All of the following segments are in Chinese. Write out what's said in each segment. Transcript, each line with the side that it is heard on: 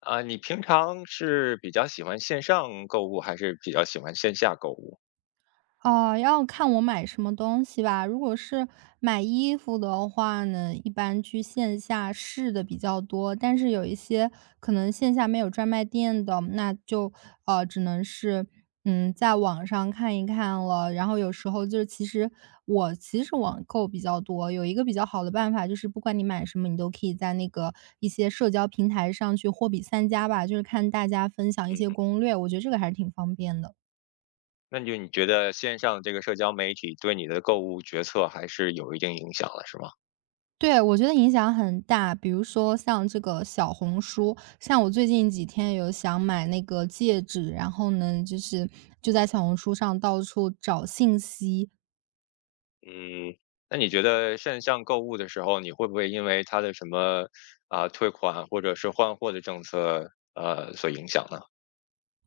left: 啊，你平常是比较喜欢线上购物，还是比较喜欢线下购物？
right: 哦，要看我买什么东西吧。如果是买衣服的话呢，一般去线下试的比较多，但是有一些可能线下没有专卖店的，那就只能是在网上看一看了。然后有时候就是其实我其实网购比较多，有一个比较好的办法就是不管你买什么，你都可以在一些社交平台上去货比三家吧，就是看大家分享一
left: 嗯，
right: 些攻略，我觉得这个还是挺方便的。
left: 那就你觉得线上这个社交媒体对你的购物决策还是有一定影响了，是吗？
right: 对，我觉得影响很大。比如说像这个小红书，像我最近几天有想买那个戒指，然后呢，就在小红书上到处找信息。
left: 嗯，那你觉得线上购物的时候，你会不会因为它的什么啊、退款或者是换货的政策所影响呢？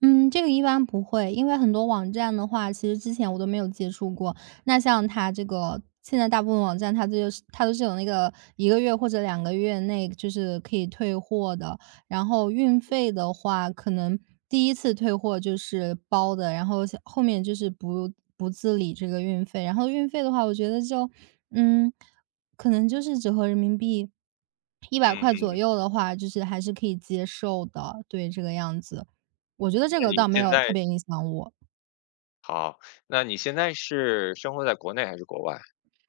right: 嗯，这个一般不会，因为很多网站的话，其实之前我都没有接触过。那像它这个，现在大部分网站它都是有1个月或者2个月内就是可以退货的。然后运费的话，可能第一次退货就是包的，然后像后面就是不自理这个运费。然后运费的话，我觉得就，嗯，可能就是折合人民币一百
left: 嗯，
right: 块左右的话，就是还是可以接受的。对，这个样子。我觉得
left: 那
right: 这个
left: 你
right: 倒没
left: 现
right: 有特
left: 在
right: 别影响我。
left: 好，那你现在是生活在国内还是国外？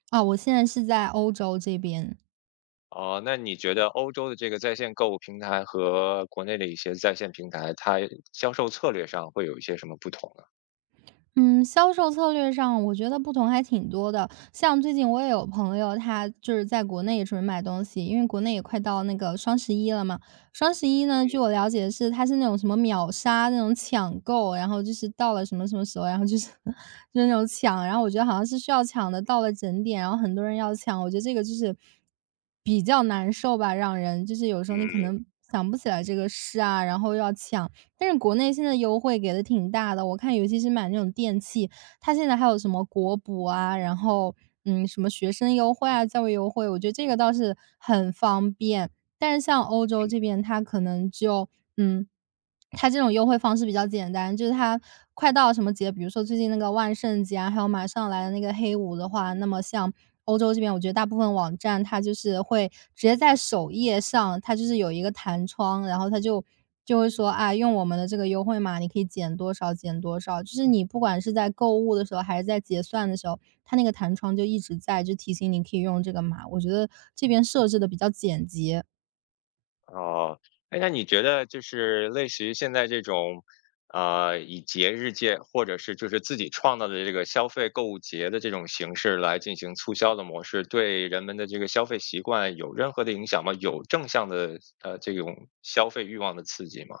right: 啊，我现在是在欧洲这边。
left: 哦，那你觉得欧洲的这个在线购物平台和国内的一些在线平台，它销售策略上会有一些什么不同呢？
right: 嗯，销售策略上，我觉得不同还挺多的。像最近我也有朋友，他就是在国内也准备买东西，因为国内也快到那个双十一了嘛。双十一呢，据我了解是它是那种什么秒杀那种抢购，然后就是到了什么什么时候，然后就是 就是那种抢，然后我觉得好像是需要抢的，到了整点，然后很多人要抢，我觉得这个就是比较难受吧，让人就是有时候你可
left: 嗯。
right: 能想不起来这个事啊，然后又要抢。但是国内现在优惠给的挺大的，我看尤其是买那种电器，它现在还有什么国补啊，然后什么学生优惠啊，教育优惠，我觉得这个倒是很方便。但是像欧洲这边，它可能就嗯，它这种优惠方式比较简单，就是它快到什么节，比如说最近那个万圣节啊，还有马上来的那个黑五的话，那么像欧洲这边，我觉得大部分网站它就是会直接在首页上，它就是有一个弹窗，然后它就会说啊，用我们的这个优惠码，你可以减多少减多少。就是你不管是在购物的时候，还是在结算的时候，它那个弹窗就一直在，就提醒你可以用这个码。我觉得这边设置的比较简洁。
left: 哦，哎，那你觉得就是类似于现在这种，以节日界或者是就是自己创造的这个消费购物节的这种形式来进行促销的模式，对人们的这个消费习惯有任何的影响吗？有正向的，这种消费欲望的刺激吗？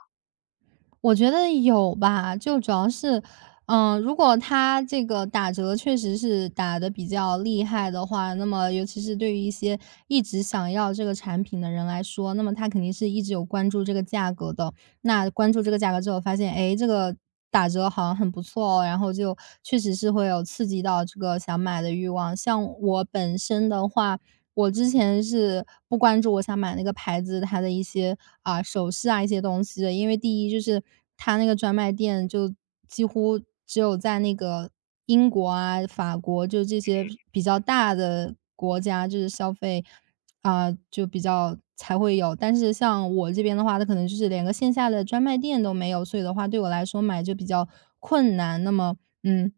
right: 我觉得有吧，就主要是，如果它这个打折确实是打的比较厉害的话，那么尤其是对于一些一直想要这个产品的人来说，那么他肯定是一直有关注这个价格的。那关注这个价格之后发现，诶，这个打折好像很不错哦，然后就确实是会有刺激到这个想买的欲望。像我本身的话，我之前是不关注我想买那个牌子它的一些，啊，首饰啊一些东西的。因为第一就是它那个专卖店就几乎只有在那个英国啊、法国，就这些比较大的国家，就是消费，啊，就比较才会有。但是像我这边的话，它可能就是连个线下的专卖店都没有，所以的话对我来说买就比较困难。那么，嗯，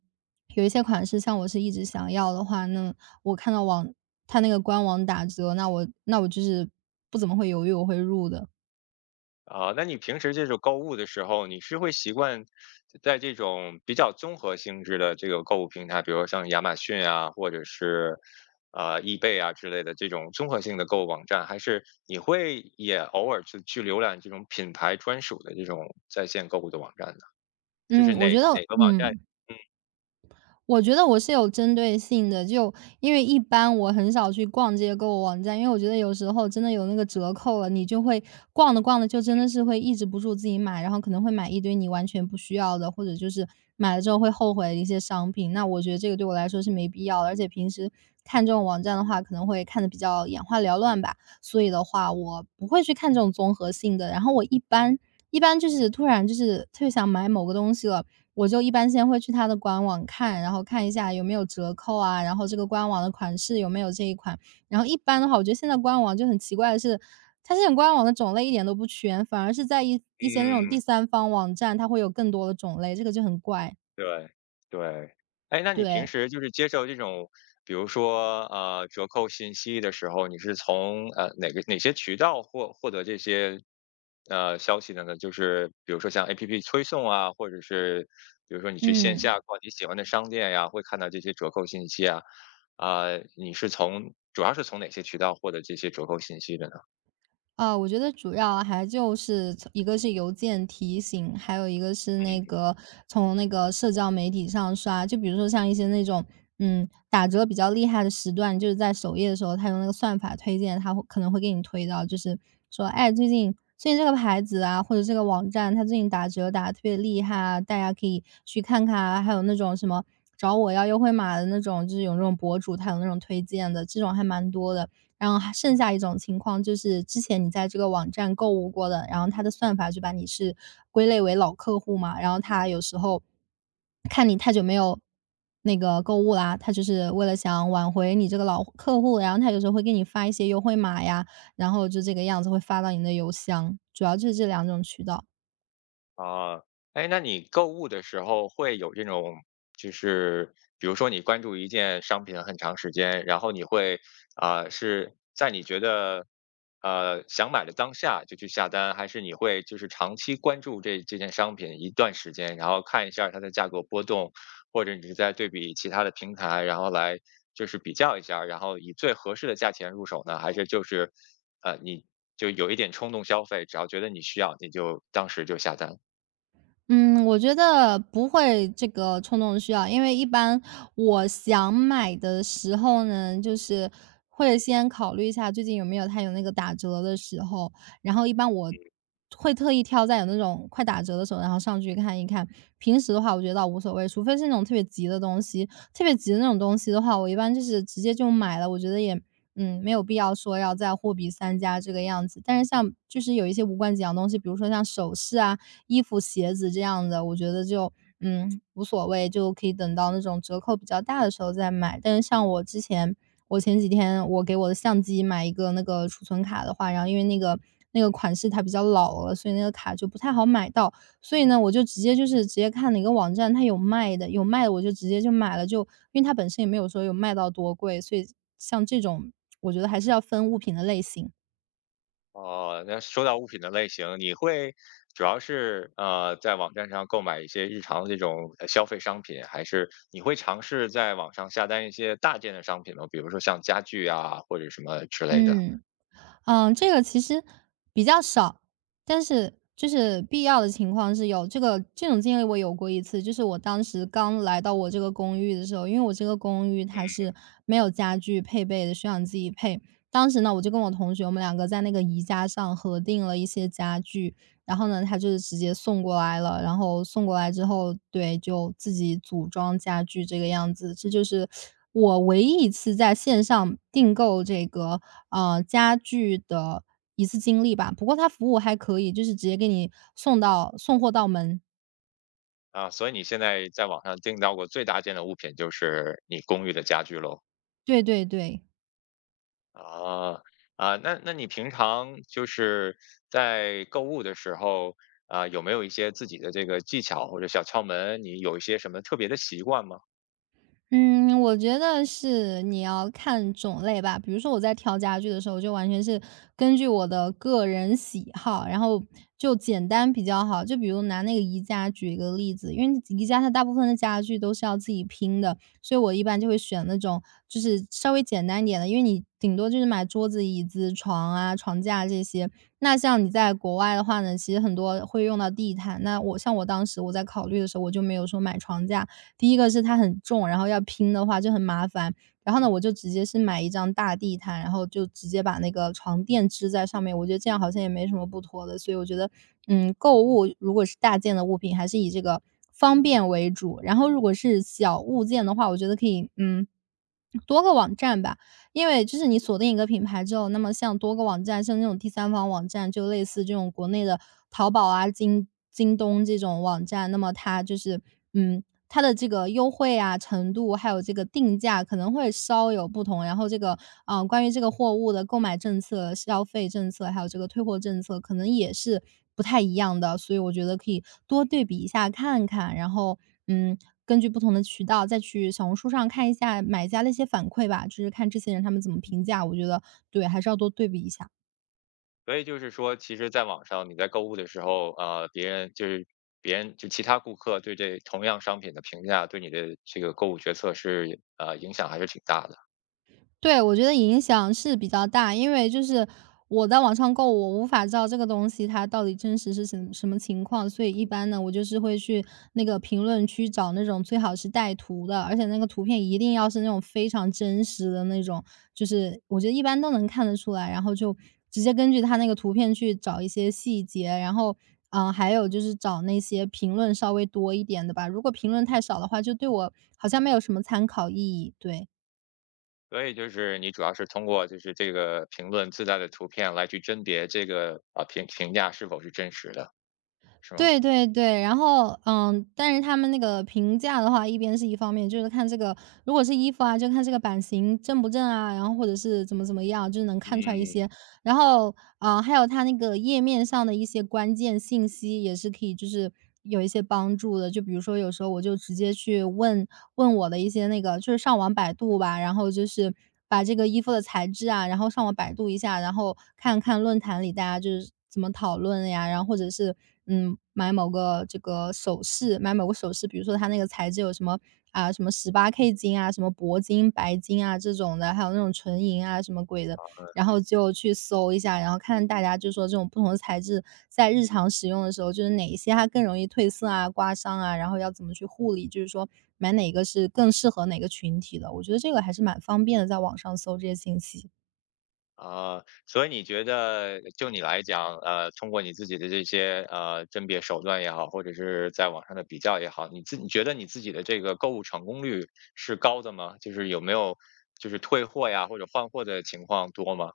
right: 有一些款式像我是一直想要的话，那我看到它那个官网打折，那我就是不怎么会犹豫，我会入的。
left: 啊，那你平时这种购物的时候，你是会习惯在这种比较综合性质的这个购物平台，比如像亚马逊啊，或者是易贝啊之类的这种综合性的购物网站，还是你会也偶尔去浏览这种品牌专属的这种在线购物的网站呢？就是
right: 嗯，我觉得
left: 哪个网站？嗯
right: 我是有针对性的。就因为一般我很少去逛这些购物网站，因为我觉得有时候真的有那个折扣了，你就会逛着逛着就真的是会抑制不住自己买，然后可能会买一堆你完全不需要的，或者就是买了之后会后悔的一些商品。那我觉得这个对我来说是没必要的。而且平时看这种网站的话，可能会看的比较眼花缭乱吧，所以的话我不会去看这种综合性的。然后我一般就是突然就是特别想买某个东西了，我就一般先会去它的官网看，然后看一下有没有折扣啊，然后这个官网的款式有没有这一款。然后一般的话，我觉得现在官网就很奇怪的是，它现在官网的种类一点都不全，反而是在一些那种
left: 嗯，
right: 第三方网站，它会有更多的种类，这个就很怪。
left: 对，对。哎，那你平
right: 对，
left: 时就是接受这种，比如说，折扣信息的时候，你是从，哪个哪些渠道获得这些，消息的呢？就是比如说像 APP 推送啊，或者是比如说你去线
right: 嗯。
left: 下逛你喜欢的商店呀，会看到这些折扣信息啊。啊，你是从主要是从哪些渠道获得这些折扣信息的呢？
right: 我觉得主要还就是从一个是邮件提醒，还有一个是
left: 嗯。
right: 从那个社交媒体上刷。就比如说像一些那种，打折比较厉害的时段，就是在首页的时候，他用那个算法推荐，他会可能会给你推到，就是说，哎，最近这个牌子啊，或者这个网站，它最近打折打的特别厉害啊，大家可以去看看啊。还有那种什么找我要优惠码的那种，就是有那种博主，他有那种推荐的，这种还蛮多的。然后还剩下一种情况就是之前你在这个网站购物过的，然后它的算法就把你是归类为老客户嘛，然后它有时候看你太久没有那个购物啦，它就是为了想挽回你这个老客户，然后它有时候会给你发一些优惠码呀，然后就这个样子会发到你的邮箱，主要就是这两种渠道。
left: 啊，哎，那你购物的时候会有这种，就是比如说你关注一件商品很长时间，然后你会啊、是在你觉得想买的当下就去下单，还是你会就是长期关注这件商品一段时间，然后看一下它的价格波动，或者你是在对比其他的平台，然后来就是比较一下，然后以最合适的价钱入手呢？还是就是你就有一点冲动消费，只要觉得你需要，你就当时就下单？
right: 嗯，我觉得不会这个冲动需要，因为一般我想买的时候呢，就是会先考虑一下最近有没有它有那个打折的时候，然后一般我会特意挑在有那种快打折的时候，然后上去看一看。平时的话，我觉得倒无所谓，除非是那种特别急的东西，特别急的那种东西的话，我一般就是直接就买了，我觉得也没有必要说要再货比三家这个样子。但是像就是有一些无关紧要的东西，比如说像首饰啊、衣服、鞋子这样的，我觉得就无所谓，就可以等到那种折扣比较大的时候再买。但是像我之前，我前几天我给我的相机买一个储存卡的话，然后因为那个款式它比较老了，所以那个卡就不太好买到。所以呢，我就直接就是直接看哪个网站它有卖的，有卖的我就直接就买了，就因为它本身也没有说有卖到多贵，所以像这种我觉得还是要分物品的类型。
left: 哦，那说到物品的类型，你会主要是在网站上购买一些日常的这种消费商品，还是你会尝试在网上下单一些大件的商品呢？比如说像家具啊或者什么之类的
right: 嗯，嗯，这个其实比较少，但是就是必要的情况是有。这个这种经历我有过一次，就是我当时刚来到我这个公寓的时候，因为我这个公寓它是没有家具配备的，需要你自己配。当时呢，我就跟我同学，我们两个在那个宜家上核定了一些家具，然后呢，他就是直接送过来了，然后送过来之后，对，就自己组装家具这个样子。这就是我唯一一次在线上订购这个，家具的一次经历吧，不过他服务还可以，就是直接给你送到送货到门。
left: 啊？所以你现在在网上订到过最大件的物品就是你公寓的家具喽？
right: 对对对。
left: 啊啊，那你平常就是在购物的时候啊，有没有一些自己的这个技巧或者小窍门？你有一些什么特别的习惯吗？
right: 嗯，我觉得是你要看种类吧。比如说我在挑家具的时候，就完全是根据我的个人喜好，然后就简单比较好。就比如拿那个宜家举一个例子，因为宜家它大部分的家具都是要自己拼的，所以我一般就会选那种就是稍微简单一点的，因为你顶多就是买桌子、椅子、床啊、床架这些。那像你在国外的话呢，其实很多会用到地毯。那我像我当时我在考虑的时候，我就没有说买床架，第一个是它很重，然后要拼的话就很麻烦。然后呢，我就直接是买一张大地毯，然后就直接把那个床垫支在上面，我觉得这样好像也没什么不妥的。所以我觉得，嗯，购物如果是大件的物品，还是以这个方便为主。然后如果是小物件的话，我觉得可以，嗯，多个网站吧。因为就是你锁定一个品牌之后，那么像多个网站，像这种第三方网站，就类似这种国内的淘宝啊、京东这种网站，那么它就是嗯，它的这个优惠啊程度，还有这个定价可能会稍有不同。然后这个关于这个货物的购买政策、消费政策，还有这个退货政策，可能也是不太一样的。所以我觉得可以多对比一下看看，然后嗯，根据不同的渠道再去小红书上看一下买家的一些反馈吧，就是看这些人他们怎么评价，我觉得对，还是要多对比一下。
left: 所以就是说，其实在网上你在购物的时候，别人就其他顾客对这同样商品的评价，对你的这个购物决策是影响还是挺大的。
right: 对，我觉得影响是比较大，因为就是我在网上购物，我无法知道这个东西它到底真实是什么情况，所以一般呢，我就是会去那个评论区找那种最好是带图的，而且那个图片一定要是那种非常真实的那种，就是我觉得一般都能看得出来，然后就直接根据它那个图片去找一些细节，然后。嗯，还有就是找那些评论稍微多一点的吧。如果评论太少的话，就对我好像没有什么参考意义。对，
left: 所以就是你主要是通过就是这个评论自带的图片来去甄别这个啊、评价是否是真实的，是吗？
right: 对对对，然后，嗯，但是他们那个评价的话，一边是一方面，就是看这个，如果是衣服啊，就看这个版型正不正啊，然后或者是怎么怎么样，就是能看出来一
left: 嗯，
right: 些然后，啊，还有它那个页面上的一些关键信息也是可以就是有一些帮助的。就比如说有时候我就直接去问我的一些那个就是上网百度吧，然后就是把这个衣服的材质啊，然后上网百度一下，然后看看论坛里大家就是怎么讨论呀，然后或者是，嗯，买某个这个首饰，买某个首饰，比如说它那个材质有什么啊，什么18K金啊，什么铂金、白金啊这种的，还有那种纯银啊什么鬼的，然后就去搜一下，然后看大家就说这种不同的材质在日常使用的时候，就是哪一些它更容易褪色啊、刮伤啊，然后要怎么去护理，就是说买哪个是更适合哪个群体的。我觉得这个还是蛮方便的，在网上搜这些信息。
left: 啊，所以你觉得就你来讲，通过你自己的这些甄别手段也好，或者是在网上的比较也好，你觉得你自己的这个购物成功率是高的吗？就是有没有就是退货呀或者换货的情况多吗？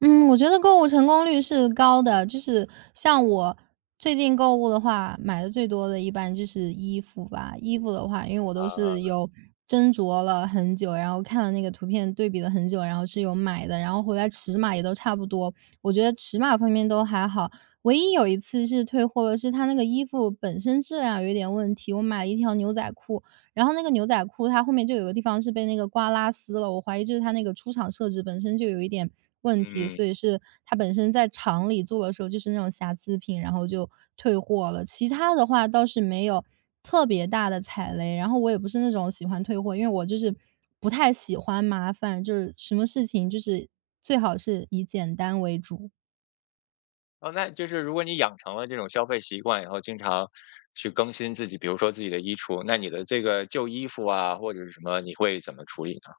right: 嗯，我觉得购物成功率是高的，就是像我最近购物的话，买的最多的一般就是衣服吧。衣服的话，因为我都是
left: 啊，
right: 有斟酌了很久，然后看了那个图片对比了很久，然后是有买的，然后回来尺码也都差不多。我觉得尺码方面都还好，唯一有一次是退货了，是它那个衣服本身质量有一点问题。我买了一条牛仔裤，然后那个牛仔裤它后面就有个地方是被那个刮拉丝了，我怀疑就是它那个出厂设置本身就有一点问题，
left: 嗯，
right: 所以是它本身在厂里做的时候就是那种瑕疵品，然后就退货了。其他的话倒是没有特别大的踩雷，然后我也不是那种喜欢退货，因为我就是不太喜欢麻烦，就是什么事情就是最好是以简单为主。
left: 哦，那就是如果你养成了这种消费习惯以后，经常去更新自己，比如说自己的衣橱，那你的这个旧衣服啊或者是什么，你会怎么处理呢？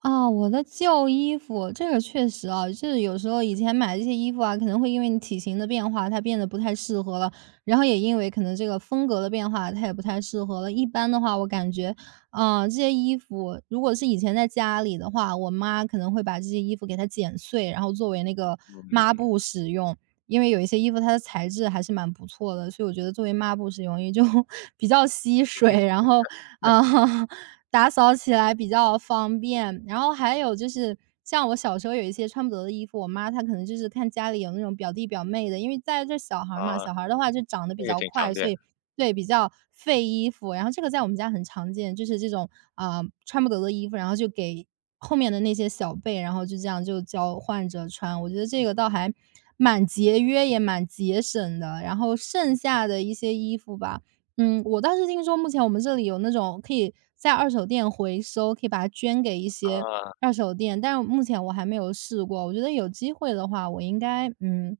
right: 啊，我的旧衣服，这个确实啊，就是有时候以前买这些衣服啊，可能会因为你体型的变化，它变得不太适合了，然后也因为可能这个风格的变化，它也不太适合了。一般的话，我感觉，啊、这些衣服如果是以前在家里的话，我妈可能会把这些衣服给它剪碎，然后作为那个
left: 嗯，
right: 抹布使用。因为有一些衣服它的材质还是蛮不错的，所以我觉得作为抹布使用，因为就 比较吸水，然后啊，打扫起来比较方便。然后还有就是，像我小时候有一些穿不得的衣服，我妈她可能就是看家里有那种表弟表妹的，因为在这小孩儿嘛，
left: 啊，
right: 小孩儿的话就长得比
left: 这个
right: 较
left: 挺常
right: 快，
left: 见
right: 所
left: 啊。
right: 以对，比较费衣服。然后这个在我们家很常见，就是这种啊、穿不得的衣服，然后就给后面的那些小辈，然后就这样就交换着穿。我觉得这个倒还蛮节约，也蛮节省的。然后剩下的一些衣服吧，嗯，我倒是听说目前我们这里有那种可以在二手店回收，可以把它捐给一些
left: 呃
right: 二手店，但是目前我还没有试过。我觉得有机会的话，我应该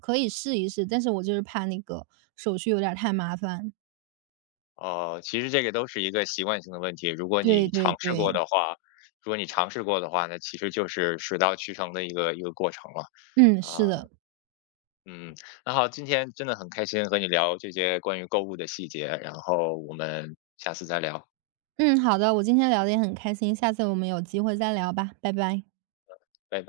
right: 可以试一试，但是我就是怕那个手续有点儿太麻烦。
left: 哦，其实这个都是一个习惯性的问题。如果
right: 对
left: 你
right: 对
left: 尝试过
right: 对，
left: 的话，如果你尝试过的话，那其实就是水到渠成的一个过程了。
right: 嗯，
left: 啊，
right: 是的，
left: 嗯，那好，今天真的很开心和你聊这些关于购物的细节，然后我们下次再聊，
right: 嗯，好的，我今天聊的也很开心，下次我们有机会再聊吧，拜拜。
left: 拜拜。